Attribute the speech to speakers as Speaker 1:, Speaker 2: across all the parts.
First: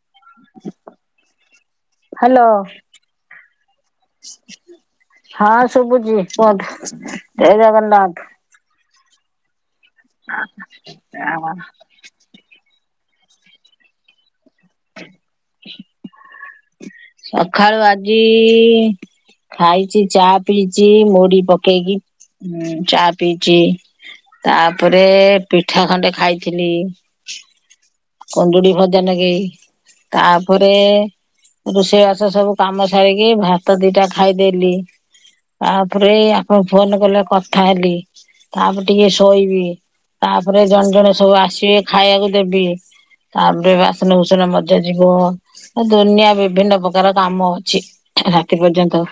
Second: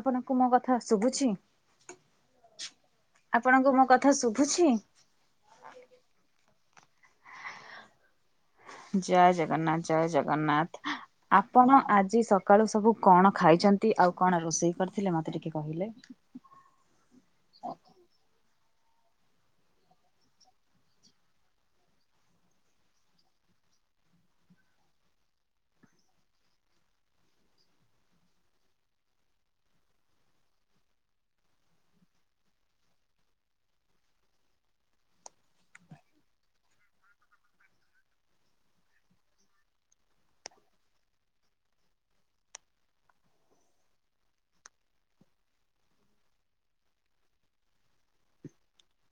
Speaker 1: ଆପଣଙ୍କୁ ମୋ କଥା ଶୁଭୁଛି?
Speaker 2: ହ୍ୟାଲୋ।
Speaker 1: ଆପଣଙ୍କୁ ମୋ କଥା ଶୁଭୁଛି?
Speaker 2: ହଁ ଶୁଭୁଛି କୁହନ୍ତୁ ଜୟ ଜଗନ୍ନାଥ?
Speaker 1: ଜୟ ଜଗନ୍ନାଥ ଜୟ ଜଗନ୍ନାଥ
Speaker 2: ଆ
Speaker 1: ଆପଣ ଆଜି ସ ସକାଳୁ ସବୁ କଣ ଖାଇଛନ୍ତି ଆଉ କଣ ରୋଷେଇ କରିଥିଲେ ମତେ ଟିକେ କହିଲେ?
Speaker 2: ସଖାଳୁ ଆଜି ଇ ଖାଇଛି ଚା ପିଇଛି ମୁଢ଼ି ପକେଇକି ଚା ପିଇଛି। ତାପରେ ପିଠା ଖଣ୍ଡେ ଖାଇଥିଲି। କୁନ୍ଦୁଡି ଭଜା ନଗେଇ ତାପରେ ରୁଷେଇବାସ ସବୁ କାମ ସାରିକି ଭାତ ଦିଟା ଖାଇଦେଲି। ଆପରେ ଆପଣ ଫୋନ କଲେ କଥା ହେଲି। ତାପରେ ଟିକେ ଶୋଇବି ତାପରେ ଜଣେ ଜଣେ ସବୁ ଆସିବେ ଖାଇବାକୁ ଦେବି। ତାପରେ ବାସନ କୁସନ ମଜା ଯିବ। ଦୁନିଆ ବିଭିନ୍ନ ପ୍ରକାର କାମ ଅଛି ରାତି ପର୍ଯ୍ୟନ୍ତ।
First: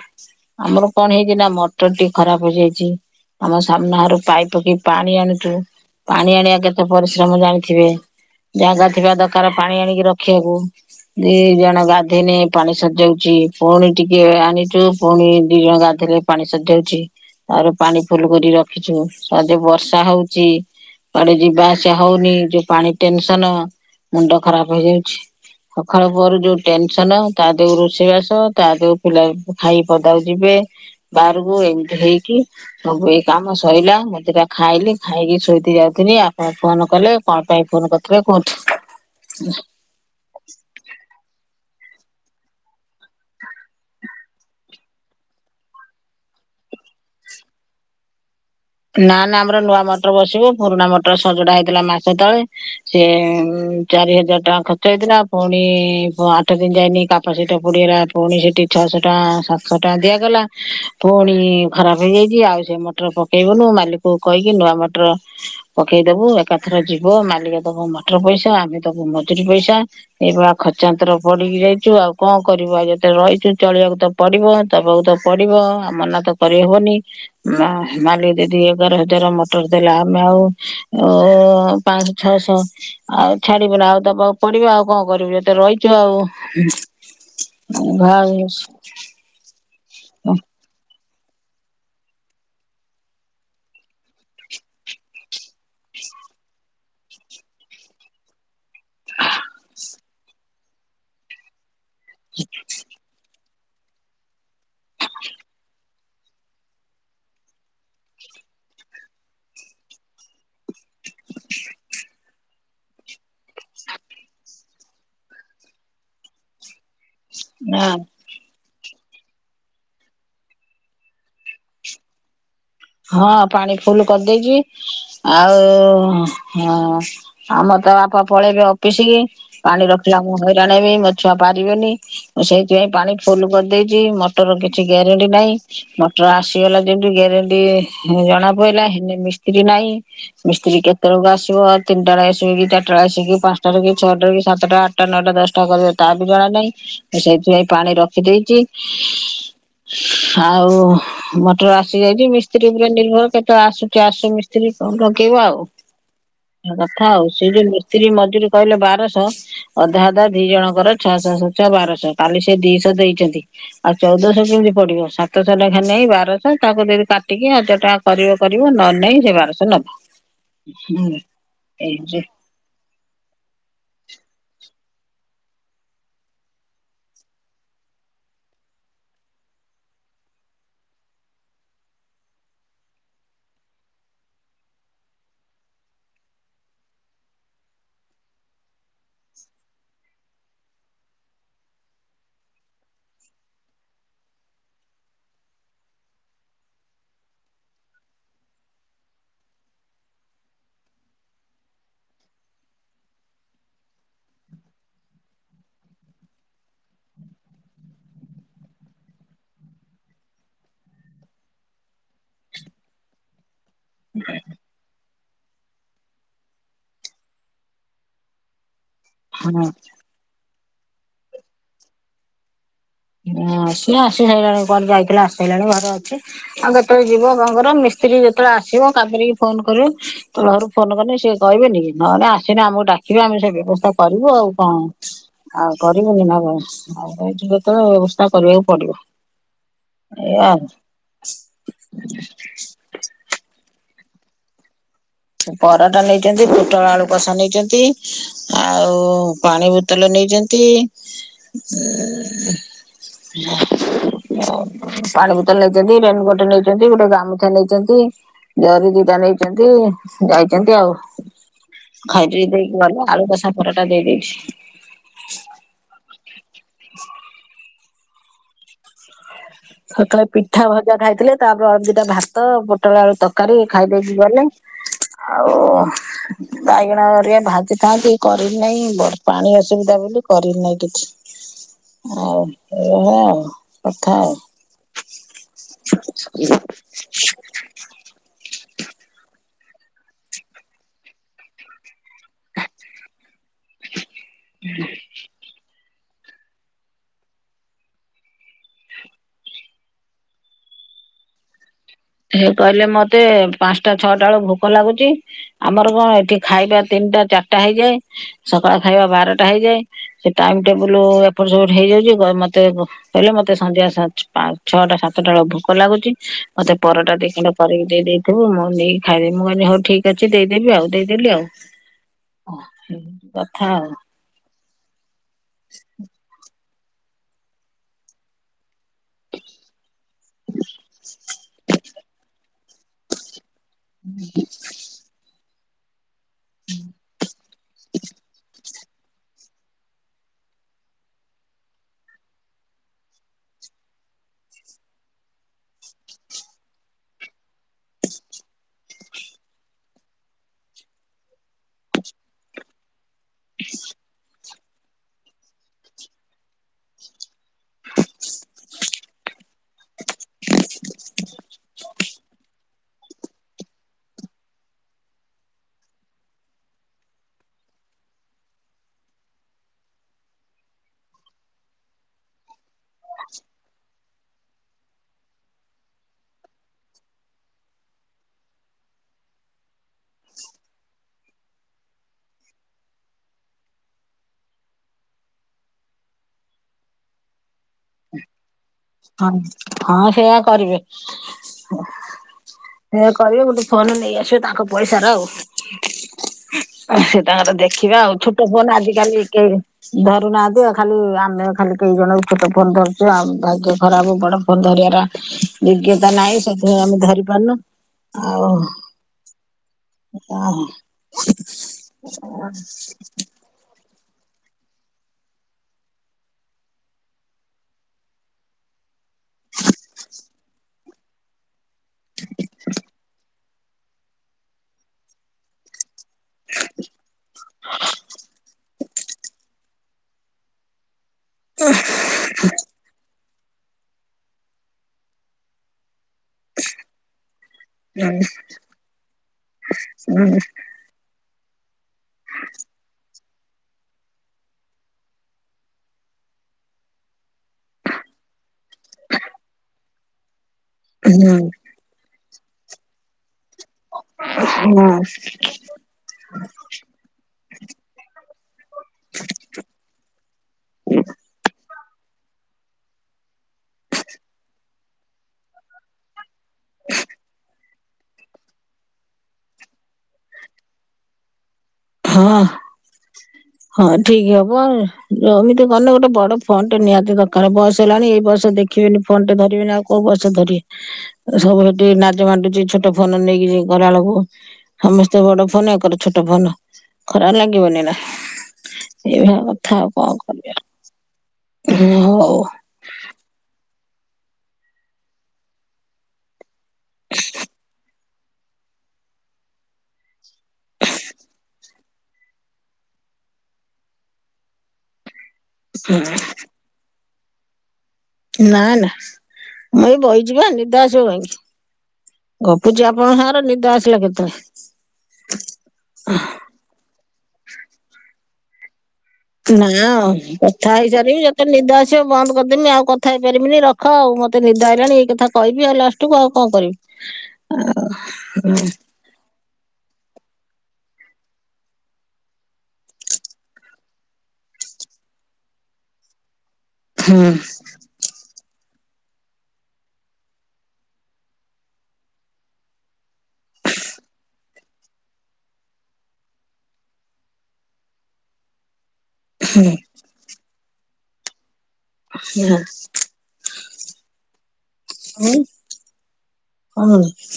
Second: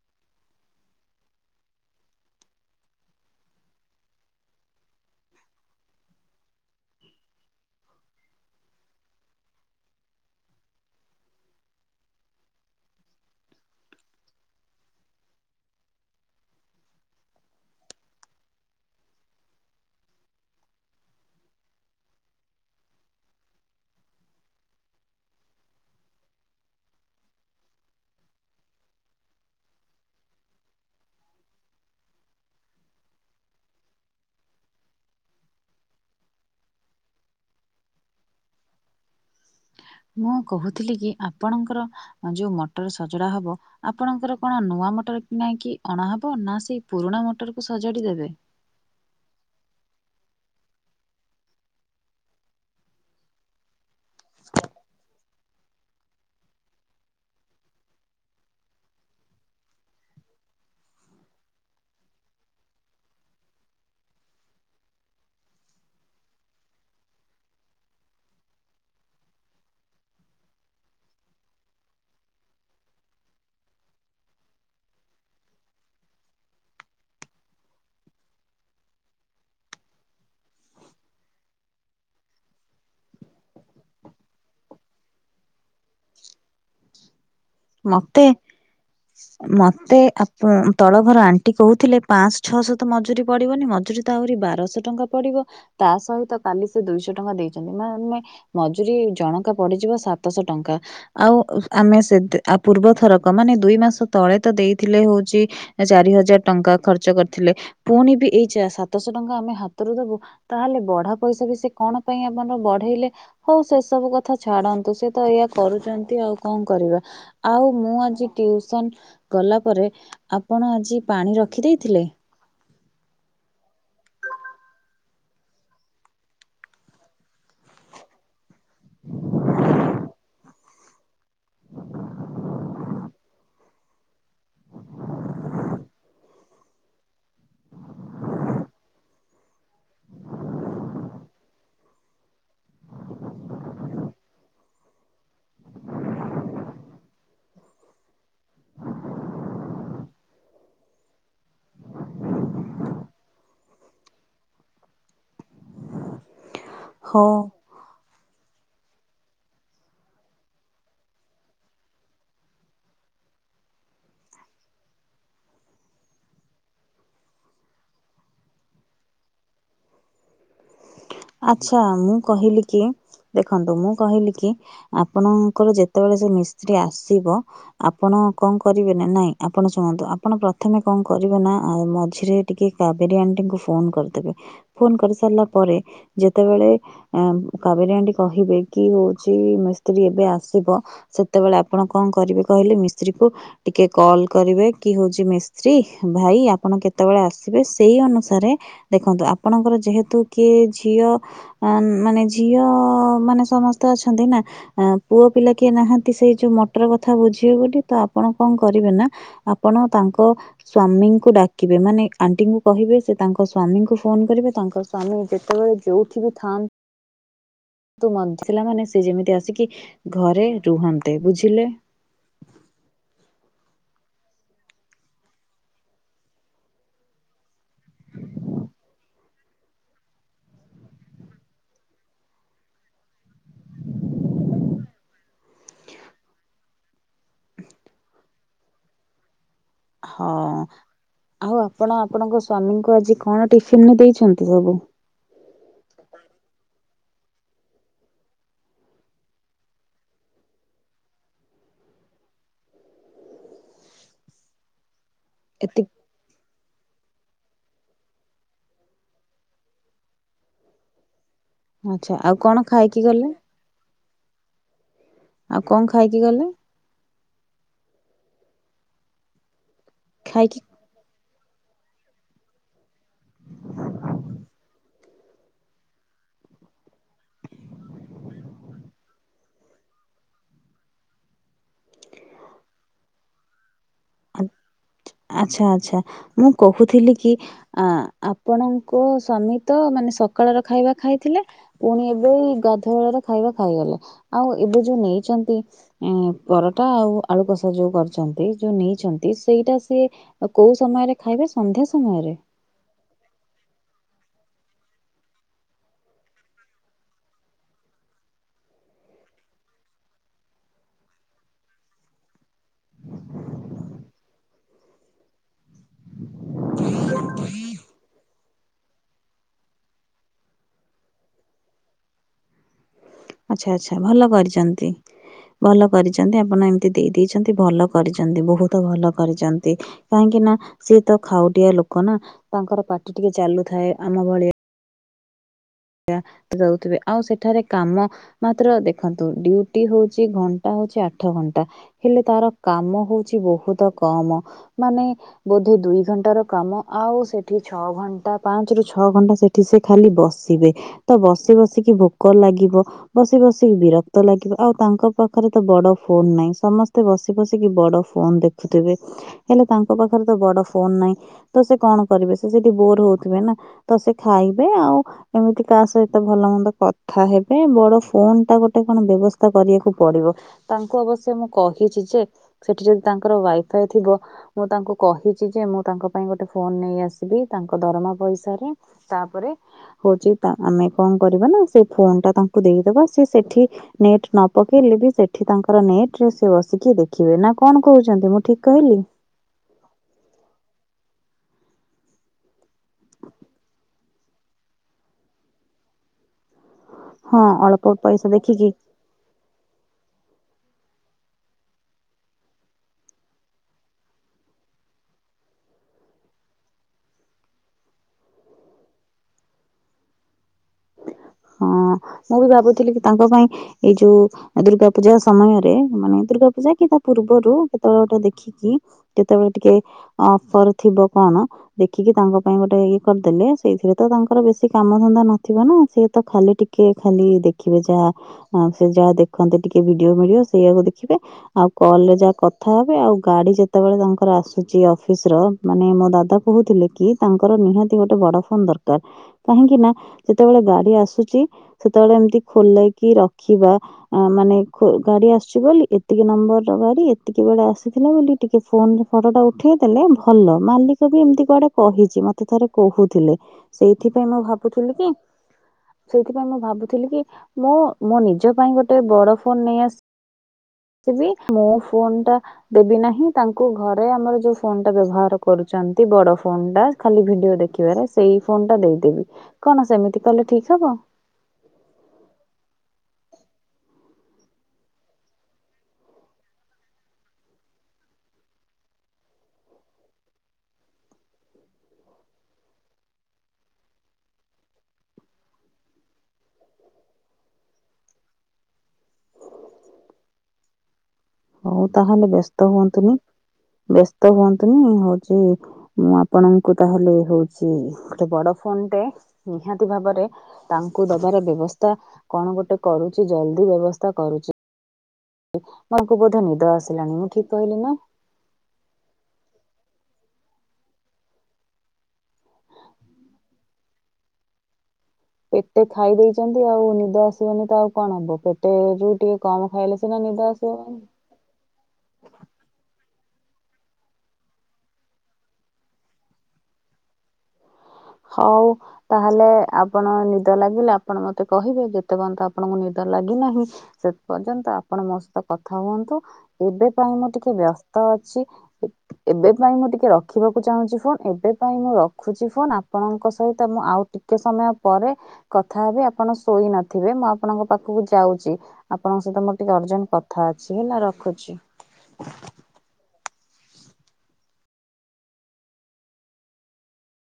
Speaker 2: ଆମର କଣ ହେଇଛି ନା ମଟର ଟି ଖରାପ ହୋଇଯାଇଛି। ଆମ ସାମ୍ନାଘରୁ ପାଇପ ପକେଇ ପାଣି ଆଣୁଛୁ ପାଣି ଆଣିବା କେତେ ପରିଶ୍ରମ ଜାଣିଥିବେ। ଜାଗା ଥିବା ଦରକାର ପାଣି ଆଣିକି ରଖିବାକୁ। ଦି ଜଣ ଗାଧେଇନେ ପାଣି ସରିଜାଉଛି ପୁଣି ଟିକେ ଆଣିଛୁ ପୁଣି ଦି ଜଣ ଗାଧେଇଲେ ପାଣି ସରିଜାଉଛି ତାପରେ ପାଣି ଫୁଲ କରି ରଖିଛୁ ତାଦେ ବର୍ଷା ହଉଛି। କୁଆଡେ ଯିବା ଆସିବା ହଉନି ଯୋଉ ପାଣି ଟେନସନ ମୁଣ୍ଡ ଖରାପ ହେଇଯାଉଛି। ସକାଳୁ ପହରୁ ଯୋଉ ଟେନସନ ତା ଦେଉ ରୋଷେଇବାସ ତା ଦେଉ ପିଲା ଖାଇକି ପଦାକୁ ଯିବେ ବାହାରକୁ ଏମିତି ହେଇକି ସବୁ ଏଇ କାମ ସଇଲା ମୁଁ ଦିଟା ଖାଇଲି ଖାଇକି ଶୋଇତେ ଯାଉଥିଲି ଆପଣ ଫୋନ କଲେ କଣ ପାଇଁ ଫୋନ କରି ଥିଲେ କୁହନ୍ତୁ?
Speaker 1: ମୁଁ କହୁଥିଲି କି ଆପଣଙ୍କର ଯୋଉ ମଟର ସଜଡା ହବ ଆପଣଙ୍କର କଣ ନୂଆ ମଟର କିଣାହେଇ କି ଅଣାହବ ନା ସେଇ ପୁରୁଣା ମଟରକୁ ସଜାଡ଼ି ଦେବେ?
Speaker 2: ନା ନା ଆମର ନୂଆ ମଟର ବସିବ ପୁରୁଣା ମଟର ସଜଡା ହେଇଥିଲା ମାସେ ତଳେ। ସିଏ ଚାରି ହଜାର ଟଙ୍କା ଖର୍ଚ୍ଚ ହେଇଥିଲା ପୁଣି ଆଠ ଦିନି ଯାଇନି କାପାସିଟର ପୋଡିଗଲା ପୁଣି ସେଠି ଛଅଶହ ଟଙ୍କା ସାତଶହ ଟଙ୍କା ଦିଆଗଲା। ପୁଣି ଖରାପ ହେଇଯାଇଛି ଆଉ ସେ ମଟର ପକେଇବନୁ ମାଲିକକୁ କହିକି ନୂଆ ମଟର ପକେଇଦବୁ ଏକାଥରେ ଯିବ ମାଲିକ ଦବ ମଟର ପଇସା ଆମେ ଦବୁ ମଜୁରୀ ପଇସା ଏଇଭଳିଆ ଖର୍ଚାନ୍ତର ପଡିକି ଯାଇଛୁ ଆଉ କଣ କରିବୁ ଆଉ ଯେତେଳେ ରହିଛୁ ଚଳିବାକୁ ତ ପଡିବ ଦବାକୁତ ପଡିବ ମନା ତ କରିହବନି ମାଲିକ ଜଦି ଏଗାର ହଜାର ମଟର ଦେଲା ଆମେ ଆଉ ପାଞ୍ଚ ଛଅଶହ ଆଉ ଛାଡିବୁନା ଆଉ ଦବାକୁ ପଡିବ ଆଉ କଣ କରିବୁ ଯେତେଳେ ରହିଛୁ ଆଉ। ହୁଁ ହୁଁ।
Speaker 1: ମତେ ମତେ ଆପ ତଳ ଘର ଆଣ୍ଟି କହୁଥିଲେ ପାଞ୍ଚଶହ ଛଅଶହ ତ ମଜୁରୀ ପଡିବନି ମଜୁରୀ ତ ଆହୁରି ବାରଶହ ଟଙ୍କା ପଡିବ ତା ସହିତ କାଲି ସେ ଦୁଇଶହ ଟଙ୍କା ଦେଇଛନ୍ତି ମା ଆମେ ମଜୁରୀ ଜଣକା ପଡିଯିବ ସାତଶହ ଟଙ୍କା ଆଉ ଆମେ ସେ ଆ ପୂର୍ବଥରକ ମାନେ ଦୁଇ ମାସ ତଳେ ତ ଦେଇଥିଲେ ହଉଛି ଚାରି ହଜାର ଟଙ୍କା ଖର୍ଚ୍ଚ କରିଥିଲେ ପୁଣି ବି ଏଇ ସାତଶହ ଟଙ୍କା ଆମେ ହାତରୁ ଦବୁ ତାହେଲେ ବଢା ପଇସା ବି ସେ କଣ ପାଇଁ ଆମର ବଢେଇଲେ ହଉ ସେ ସବୁ କଥା ଛାଡନ୍ତୁ ସେ ତ ଏଇଆ କରୁଛନ୍ତି ଆଉ କଣ କରିବା ଆଉ ମୁଁ ଆଜି ଟିଉସନ ଗଲା ପରେ ଆପଣ ଆଜି ପାଣି ରଖିଦେଇଥିଲେ?
Speaker 2: ହଁ ପାଣି ଫୁଲ କରିଦେଇଛି, ଆଉ ହଁ ଆମର ତ ବାପା ପଳେଇବେ ଅଫିସ କି ପାଣି ରଖିଲା ମୁଁ ହଇରାଣ ହେବି ମୋ ଛୁଆ ପାରିବେନି। ସେଇଥିପାଇଁ ପାଣି ଫୁଲ କରିଦେଇଛି। ମଟର ର କିଛି ଗ୍ୟାରେଣ୍ଟି ନାହିଁ। ମଟର ଆସିଗଲା ଯେମତି ଗରେଣ ଜଣା ପଡିଲା ହେଲେ ମିସ୍ତ୍ରୀ ନାହିଁ, ମିସ୍ତ୍ରୀ କେତେବେଳକୁ ଆସିବ ତିନିଟା ଆସିକି ଚାରିଟା ଆସିକି, ପାଞ୍ଚଟାରେ କି, ଛଅଟାରେ କି, ସାତଟା ଆଠଟା, ନଅଟା, ଦଶଟା କରିବ ତାହା ବି ଜଣା ନାହିଁ। ସେଇଥିପାଇଁ ପାଣି ରଖି ଦେଇଛି। ଆଉ, ମଟର ଆସି ଯାଇଛି। ମିସ୍ତ୍ରୀ ଉପରେ ନିର୍ଭର କେତେ ଆସୁଛି ଆସୁ ମିସ୍ତ୍ରୀ କଣ ଲାଗେଇବ ଆଉ। କଥା ଆଉ,
Speaker 1: ହଁ
Speaker 2: ସେ ଯୋଉ ମିସ୍ତ୍ରୀ ମଜୁରୀ କହିଲେ ବାରଶହ। ଅଧା ଅଧା ଦି ଜଣଙ୍କର ଛଅଶହହ ଛଅ ବାରଶହ। କାଲି ସେ ଦିଶହ ଦେଇଛନ୍ତି। ଆଉ ଚଉଦଶହ କେମିତି ପଡିବ ସାତଶହ ଲେଖା ନେଇାଇଁ ବାରଶହ, ତାକୁ ଯଦି ଟିକେ ହଜ଼ାର ଟଙ୍କା କରିବ କରିବ ନାଁ ନାଇଁ ନହେଲେ ସେ ବାରସ ନବ।
Speaker 1: ଆଚ୍ଛା
Speaker 2: ଏଇ
Speaker 1: ମୁଁ
Speaker 2: ଯେ
Speaker 1: କହିଲି କି ଦେଖନ୍ତୁ ମୁଁ କହିଲି କି ଆପଣଙ୍କର ଯେତେବେଳେ ସେ ମିସ୍ତ୍ରୀ ଆସିବ ଆପଣ କଣ କରିବେ ନା ନାଇଁ, ଆପଣ ଶୁଣନ୍ତୁ ଆପଣ ପ୍ରଥମେ କଣ କରିବେ ନା ମଝିରେ ଟିକେ କାବେରୀ ଆଣ୍ଟିଙ୍କୁ ଫୋନ କରିଦେବେ, ଫୋନ କରିସାରିଲା ପରେ। ଯେତେବେଳେ କାବେରି ଆଣ୍ଡି କହିବେ କି ହଉଛି ମିସ୍ତ୍ରୀ ଏବେ ଆସିବ। ସେତେବେଳେ ଆପଣ କଣ କରିବେ କହିଲେ ମିସ୍ତ୍ରୀ କୁ ଟିକେ କଲ କରିବେ କି ହଉଛି ମିସ୍ତ୍ରୀ ଭାଇ ଆପଣ କେତେବେଳେ ଆସିବେ? ସେଇ ଅନୁସାରେ ଦେଖନ୍ତୁ ଆପଣଙ୍କର ଯେହେତୁ କିଏ ଝିଅ ଅ ମାନେ ଝିଅ ମାନେ ସମସ୍ତେ ଅଛନ୍ତି ନା। ଆ ପୁଅ ପିଲା କିଏ ନାହାନ୍ତି ସେଇ ଯୋଉ ମଟର କଥା ବୁଝିବେବୋଲି, ଗୋଟେ ତ ଆପଣ କଣ କରିବେ ନା ଆପଣ ତାଙ୍କ ସ୍ଵାମୀଙ୍କୁ ଡାକିବେ ମାନେ, ଆଣ୍ଟିଙ୍କୁ କହିବେ ସେ ତାଙ୍କ ସ୍ଵାମୀଙ୍କୁ ଫୋନ କରିବେ, ତାଙ୍କ ସ୍ଵାମୀ ସେତେବେଳେ ଯୋଉଠି ବି ଥାନ୍ତ, ବଞ୍ଚିଲା ମାନେ ସେ ଯେମିତି
Speaker 2: ହଁ
Speaker 1: ଆସିକି ଘରେ ରୁହନ୍ତେ ବୁଝିଲେ।
Speaker 2: ସିଏ ଆସି ସାରିଲାଣି କୁଆଡ଼େ ଯାଇଥିଲା ଆସି ସାରିଲଣି ଘରେ ଅଛି। ଆଉ କେତେବେଳେ ଯିବ କଣଙ୍କର ମିସ୍ତ୍ରୀ ଯେତେବେଳେ ଆସିବ କାପରେିକି ଫୋନ କରୁ ତ ଘରୁ ଫୋନ କଲେ ସେଏ କହିବେନି ନହେଲେ ଆସକି ଆମକୁ ଡାକିବେ ଆମେ ସେ ବ୍ୟବସ୍ଥା କରିବୁ ଆଉ କଣ? ଆଉ କରିବନି ନା କଣ, ଆଉ ରହିଛୁ ଯେତେବେଳେ ସେ ବ୍ୟବସ୍ଥା କରିବାକୁ ପଡିବ।
Speaker 1: ହଁ
Speaker 2: ଏଇଆ ଆଉ।
Speaker 1: ଆଉ ଆପଣ ଆପଣଙ୍କ ସ୍ଵାମୀଙ୍କୁ ଆଜି କଣ ଟିଫିନ ଦେଇଛନ୍ତି ସବୁ?
Speaker 2: ପରଟା ନେଇଛନ୍ତି, ପୋଟଳ ଆଳୁ କଷା ନେଇଛନ୍ତି। ଆଉ ପାଣି ବୋତଲ ନେଇଛନ୍ତି। ଉ [unintelligible] ପାଣିପତ୍ର
Speaker 1: ଏତିକି
Speaker 2: ନେଇଛନ୍ତି, ରେନି କୋଟ ନେଇ ଗୋଟେ ଗାମୁଛା ନେଇଛନ୍ତି, ଜରି ଦିଟା ନେଇଛନ୍ତି। ଯାଇଛନ୍ତି ଆଉ
Speaker 1: ଆଚ୍ଛା
Speaker 2: ଖାଇ
Speaker 1: ଆଉ
Speaker 2: ପି
Speaker 1: କଣ
Speaker 2: ଦେଇକି
Speaker 1: ଖାଇକି
Speaker 2: ଗଲେ ଆଳୁ କଷା ପରଟା ଦେଇ ଦେଇଛି।
Speaker 1: ଆଉ କଣ ଖାଇକି ଗଲେ?
Speaker 2: [inaudible] ସକାଳେ
Speaker 1: ଖାଇକି
Speaker 2: ପିଠା ଭଜ ଖାଇଥିଲେ ତାପରେ ହଉଛି ତ ଦିଟା ଭାତ ପୋଟଳ ଆଳୁ ତରକାରୀ ଖାଇଦେଇକି ଗଲେ ଆଉ ବାଇଗଣ ହେରିକା ଭାଜି ଥାନ୍ତି, କରି ନାହିଁ ପାଣି ଅସୁବିଧା ବୋଲି କରି ନାହିଁ କିଛି।
Speaker 1: [inaudible]
Speaker 2: ଆ ଏଭଳିଆ ଆଉ କଥା ଆଉ।
Speaker 1: ଆଛା ଆଚ୍ଛା ମୁଁ କହୁଥିଲି କି ଅ ଆପଣଙ୍କ ଶ୍ୱ ସ୍ୱାମୀ ତ, ମାନେ ସକାଳ ର ଖାଇବା ଖାଇଥିଲେ। ପୁଣି ଏବେ ଗାଧୁଆ ବେଳାର ଖାଇବା ଖାଇଗଲେ ଆଉ ଏବେ ଯୋଉ ନେଇଛନ୍ତି ଏ ପରଟା ଆଉ ଆଳୁ କଷା ଯୋଉ କରିଛନ୍ତି ଯୋଉ ନେଇ ସେଇଟା ସିଏ କୋଉ ସମୟରେ ଖାଇବେ, ସନ୍ଧ୍ୟା ସମୟରେ?
Speaker 2: ସେ କହିଲେ ମତେ ପାଞ୍ଚଟା ଛଅଟା ବେଳୁ ଭୋକ ଲାଗୁଛି। ଆମର କଣ ଏଠି ଖାଇବା ତିନିଟା ଚାରିଟା ହେଇଯାଏ ସକାଳ ଖାଇବା ବାରଟା ହେଇଯାଏ। ସେ ଟାଇମ ଟେବୁଲ ଏପଟ ସପଟ ହେଇଯାଉଛି ମତେ କହିଲ ମତେ ସନ୍ଧ୍ୟା ଛଅଟା ସାତଟା ବେଳକୁ ଭୋକ ଲାଗୁଛି ମତେ ପରଟା ଦୁଇ ତିନଟା କରିକି ଦେଇଥିବୁ ମୁଁ ନେଇକି ଖାଇଦେବି ମୁଁ କହିଲି ହଉ ଠିକ ଅଛି ଦେଇଦେବି ଆଉ ଦେଇଦେଲି ଆଉ
Speaker 1: [inaudible]
Speaker 2: [inaudible]
Speaker 1: ଆଛା
Speaker 2: ଆଉ
Speaker 1: ଆଚ୍ଛା ଭଲ କରିଛନ୍ତି ଭଲ କରିଛନ୍ତି ଆପଣ ଏମତି ଦେଇ ଦେଇଛନ୍ତି ଭଲ କରିଛନ୍ତି ବହୁତ। ଭଲ କରିଛନ୍ତି କାହିଁକି ନା ସିଏ ତ ଖାଉଟିଆ ଲୋକ ନା ତାଙ୍କର ପା ଟିକେ ଚାଲୁଥାଏ ଆମ ଭଳିଆ। ରଉଥିବେ ଆଉ ସେଠାରେ କାମ ମାତ୍ର ଦେଖନ୍ତୁ ଡ୍ୟୁଟି ହଉଛି ଘଣ୍ଟା ହଉଛି ଆଠ ଘଣ୍ଟା। ହେଲେ ତାର କାମ ହଉଛି ବହୁତ କମ୍ ମାନେ ବୋଧେ ଦୁଇ ଘଣ୍ଟାର କାମ ଆଉ ସେଠି ଛଅ ଘଣ୍ଟା ପାଞ୍ଚରୁ ଛଅ ଘଣ୍ଟା ସେଠି ସେ ଖାଲି ବସିବେ। ତ ବସି ବସିକି ଭୋକ ଲାଗିବ ବସି ବସିକି ବିରକ୍ତ ଲାଗିବ ଆଉ ତାଙ୍କ ପାଖରେ ତ ବଡ ଫୋନ ନାହିଁ ସମସ୍ତେ ବସି ବସିକି ବଡ ଫୋନ ଦେଖୁଥିବେ ହେଲେ ତାଙ୍କ ପାଖରେ ତ ବଡ ଫୋନ ନାହିଁ। ତ ସେ କଣ କରିବେ ସେ ସେଠି ବୋର ହଉଥିବେ ନା ତ ସେ ଖାଇବେ ଆଉ ଏମିତି କାହା ସହିତ ଭଲ ମନ୍ଦ କଥା ହେବେ ବଡ ଫୋନ ଟା ଗୋଟେ କଣ ବ୍ୟବସ୍ଥା କରିବାକୁ ପଡିବ ତାଙ୍କୁ ଅବଶ୍ୟ ମୁଁ କହିଛି ଯେ ସେଠି ଯଦି ତାଙ୍କର ୱାଇଫାଇ ଥିବ ମୁଁ ତାଙ୍କୁ କହିଛି ଯେ ମୁଁ ତାଙ୍କ ପାଇଁ ଗୋଟେ ଫୋନ ନେଇ ଆସିବି ତାଙ୍କ ଦରମା ପଇସାରେ। ତାପରେ ହଉଛି ତା ଆମେ କଣ କରିବା ନା ସେ ଫୋନ ଟା ତାଙ୍କୁ ଦେଇଦବା ସେ ସେଠି ନେଟ ନ ପକେଇଲେ ବି ସେଠି ତାଙ୍କର ନେଟ ରେ ସେ ବସିକି ଦେଖିବେ ନା କଣ କହୁଛନ୍ତି ମୁଁ ଠିକ କହିଲି?
Speaker 2: ହଁ, ହଁ ସେଇୟା କରିବେ। ହେ କରିବେ ଗୋଟେ ଫୋନ ନେଇ ଆସିବ ତାଙ୍କ ପଇସାର ଆଉ। ସେ
Speaker 1: ହଁ
Speaker 2: ତାଙ୍କର
Speaker 1: ଅଳ୍ପ
Speaker 2: ଦେଖିବା ଆଉ
Speaker 1: ପଇସା
Speaker 2: ଛୋଟ ଫୋନ
Speaker 1: ଦେଖିକି
Speaker 2: ଆଜିିକାଲି କେ ଧରୁନାହାନ୍ତି ଖାଲି ଆମେ ଖାଲି କେଇ ଜଣ ଛୋଟ ଫୋନ ଧରୁଛୁ ଆ ଭାଗ୍ୟ ଖରାପ ବଡ ଫୋନ ଧରିବାର ଯୋଗ୍ୟତା ନାହିଁ ସେଥିପାଇଁ ଆମେ ଧରି ପାରୁନୁ। ଆଉ ଓହୋ
Speaker 1: ହଁ ମୁଁ ବି ଭାବୁଥିଲି କି ତାଙ୍କ ପାଇଁ ଏଇ ଯୋଉ ଦୁର୍ଗା ପୂଜା ସମୟରେ ମାନେ ଦୁର୍ଗା ପୂଜା କି ତା ପୂର୍ବରୁ କେତେବେଳେ ଗୋଟେ ଦେଖିକି କେତେବେଳେ ଟିକେ ଅଫର ଥିବ କଣ? ଦେଖିକି ତାଙ୍କ ପାଇଁ ଗୋଟେ ଇଏ କରିଦେଲେ ସେଇଥିରେ ତ ତାଙ୍କର ବେଶି କାମ ଧନ୍ଦା ନଥିବ ନା ସେ ତ ଖାଲି ଟିକେ ଖାଲି ଦେଖିବେ ଯାହା ସେ ଯାହା ଦେଖନ୍ତି ଟିକେ ଭିଡିଓ ଭଡିଓ ସେଇଆାକୁ ଦେ ଖିବେ, ଆଉ କଲରେ ଯାହା କଥା ହେବେ ଆଉ ଗାଡି ଯେତେବେଳେ ତାଙ୍କର ଆସୁଛି ଅଫିସ ର ମାନେ ମୋ ଦାଦା କହୁଥିଲେ କି ତାଙ୍କର ନିହାତି ଗୋଟେ ବଡ ଫୋନ ଦରକାର କାହିଁକି ନା ଯେତେବେଳେ ଗାଡି ଆସୁଛି। ସେତେବେଳେ ଏମିତି ଖୋଲେଇକି ରଖିବା। ଆ ମାନେ ଖୁ ଗାଡି ଆସିୁଛି ବୋଲି ଏତିକି ନମ୍ବର ର ଗାଡି ଏତିକି ବେଳେ ଆସିଥିଲା ବୋଲି। ଟିକେ ଫୋନ ରେ ଫଟୋଟା ଉଠେଇ। ଦେଲେ ଭଲ ମାଲିକ ବି ଏମିତି କୁଆଡେ କହିଛି ମତେ ଥରେ କହୁଥିଲେ। ସେଇଥିପାଇଁ ମୁଁ ଭାବୁଥିଲି କି। ସେଇଥିପାଇଁ ମୁଁ ଭାବୁଥିଲି କି ମୁଁ ମୋ ନିଜ ପାଇଁ ଗୋଟେ ବଡ ଫୋନ ନେଇ ଆସି। ଥିବି, ମୁଁ ଫୋନ ଟା ଦେବି ନାହିଁ ତାଙ୍କୁ ଘରେ ଆମର ଯଉ। ଫୋନଟା ବ୍ୟବହାର କରୁଛନ୍ତି ବଡ଼ ଫୋନ ଟା ଖାଲି ଭିଡିଓ ଦେଖିବାରେ ସେଇ ଫୋନଟା ଦେଇଦେବି। କଣ ସେମିତି କଲେ ଠିକ୍ ହବ?
Speaker 2: ହଁ
Speaker 1: [inaudible]
Speaker 2: ହଁ ଠିକ୍ ହବ ଜମି ଟେ ଗୋନେ ବଡ ଫୋନ ଟେ ନିହାତି ଦରକାର ବୟସ ହେଲାଣି ଏଇ ବୟସ ଦେଖ। କ୍ଯୁନୀ ଫୋନ୍ ଟେ ଧରିବିନି ଆଉ କୋଉ ବୟସେ ଧରିବେ। ସବୁ ସେଠି ନାଜ ବାଣ୍ଟୁଚି ଛୋଟ ଫୋନ ନେଇକି ଗରାବେଳକୁ। ସମିସ୍ତେ ବଡ ଫୋନ୍ ଏଙ୍କର ଛୋଟ ଫୋନ୍। ଖରା ଲାଗିବନି ନା ଏଇଭଳି କଥା ଆଉ କଣ କରିବ।
Speaker 1: ହଉ ତାହେଲେ ବ୍ୟସ୍ତ ହୁଅନ୍ତୁନି ବ୍ୟସ୍ତ ହୁଅନ୍ତୁନି ହଉଛି। ମୁଁ ଆପଣଙ୍କୁ ତାହଲେ ହଉଚି ଗୋଟେ ବଡ ଫୋନ ଟେ ନିହାତି ଭାବରେ। ତାଙ୍କୁ ଦବାରେ ବ୍ୟବସ୍ଥା କଣ ଗୋଟେ କରୁଛି ଜଲ୍ଦି ବ୍ୟବସ୍ଥା କରୁଛି। ତାଙ୍କୁ ବୋଧ ନିଦ ଆସିଲାଣି ମୁଁ ଠିକ୍‌ କହିଲି ନାଁ।
Speaker 2: ନାଁ ନାଁ ମୁଇ ଏ ବଇଯି ବା ନିଦ ଆସିବ କାହିଁକି। ଗପୁଛି ଆପଣଙ୍କ ସାଙ୍ଗରେ ନିଦ ଆସିଲା କେତେଳେ।
Speaker 1: ପେଟେ ଖାଇ ଦେଇେଛନ୍ତି ଆଉ, ନିଦ ଆସିବନି ତ ଆଉ କଣ ହବ ପେଟେ ଯୋଉ
Speaker 2: ନା କଥା ହେଇସାରିବି। ତେ ନିଦ ଆସିବ ବନ୍ଦ କରିଦେମି ଆଉ କଥା ହେଇପାରିବିନି ରଖ ଆଉ ମତେ ନିଦ ହେଇଲାଣି ଏଇ କଥା କହିବି ଆଉ ଲାଷ୍ଟ କୁ। ଠୁ କଣ କରିବି ଆଉ। ହୁଁ
Speaker 1: ହୋଉ। ତାହେଲେ ଆପଣ ନିଦ ଲାଗିଲେ ଆପଣ ମତେ କହିବେ ଯେତେ ପର୍ଯ୍ୟନ୍ତ ଆପଣଙ୍କୁ ନିଦ ଲାଗିନାହିଁ। ସେ ପର୍ଯ୍ୟନ୍ତ ଆପଣ ମୋ ସହିତ କଥା ହୁଅନ୍ତୁ ଏବେ ପାଇଁ ମୁଁ
Speaker 2: ହୁଁ
Speaker 1: ଟିକେ ବ୍ୟସ୍ତ ତ ଅଛି ଏବେ ପାଇଁ ମୁଁ ଟିକେ ରଖିବାକୁ ଚାହୁଁଛି ଫୋନ ଏବେ ପାଇଁ ମୁଁ ରଖୁଛି ଫୋନ। ଆପଣଙ୍କ ସହିତ ମୁଁ ଆଉ ଟିକେ ସମୟ ପରେ କଥା ହେବି ଆପଣ ଶୋଇ ନଥିବେ ମୁଁ ଆପଣଙ୍କ ପାଖକୁ ଯାଉଛି। ଆପଣଙ୍କ ସହିତ ମୋର ଟିକେ ଅର୍ଜେଣ୍ଟ କଥା ଅଛି ହେଲା ରଖୁଛି।
Speaker 2: ହୁଁ। ହୁଁ କମୁନି।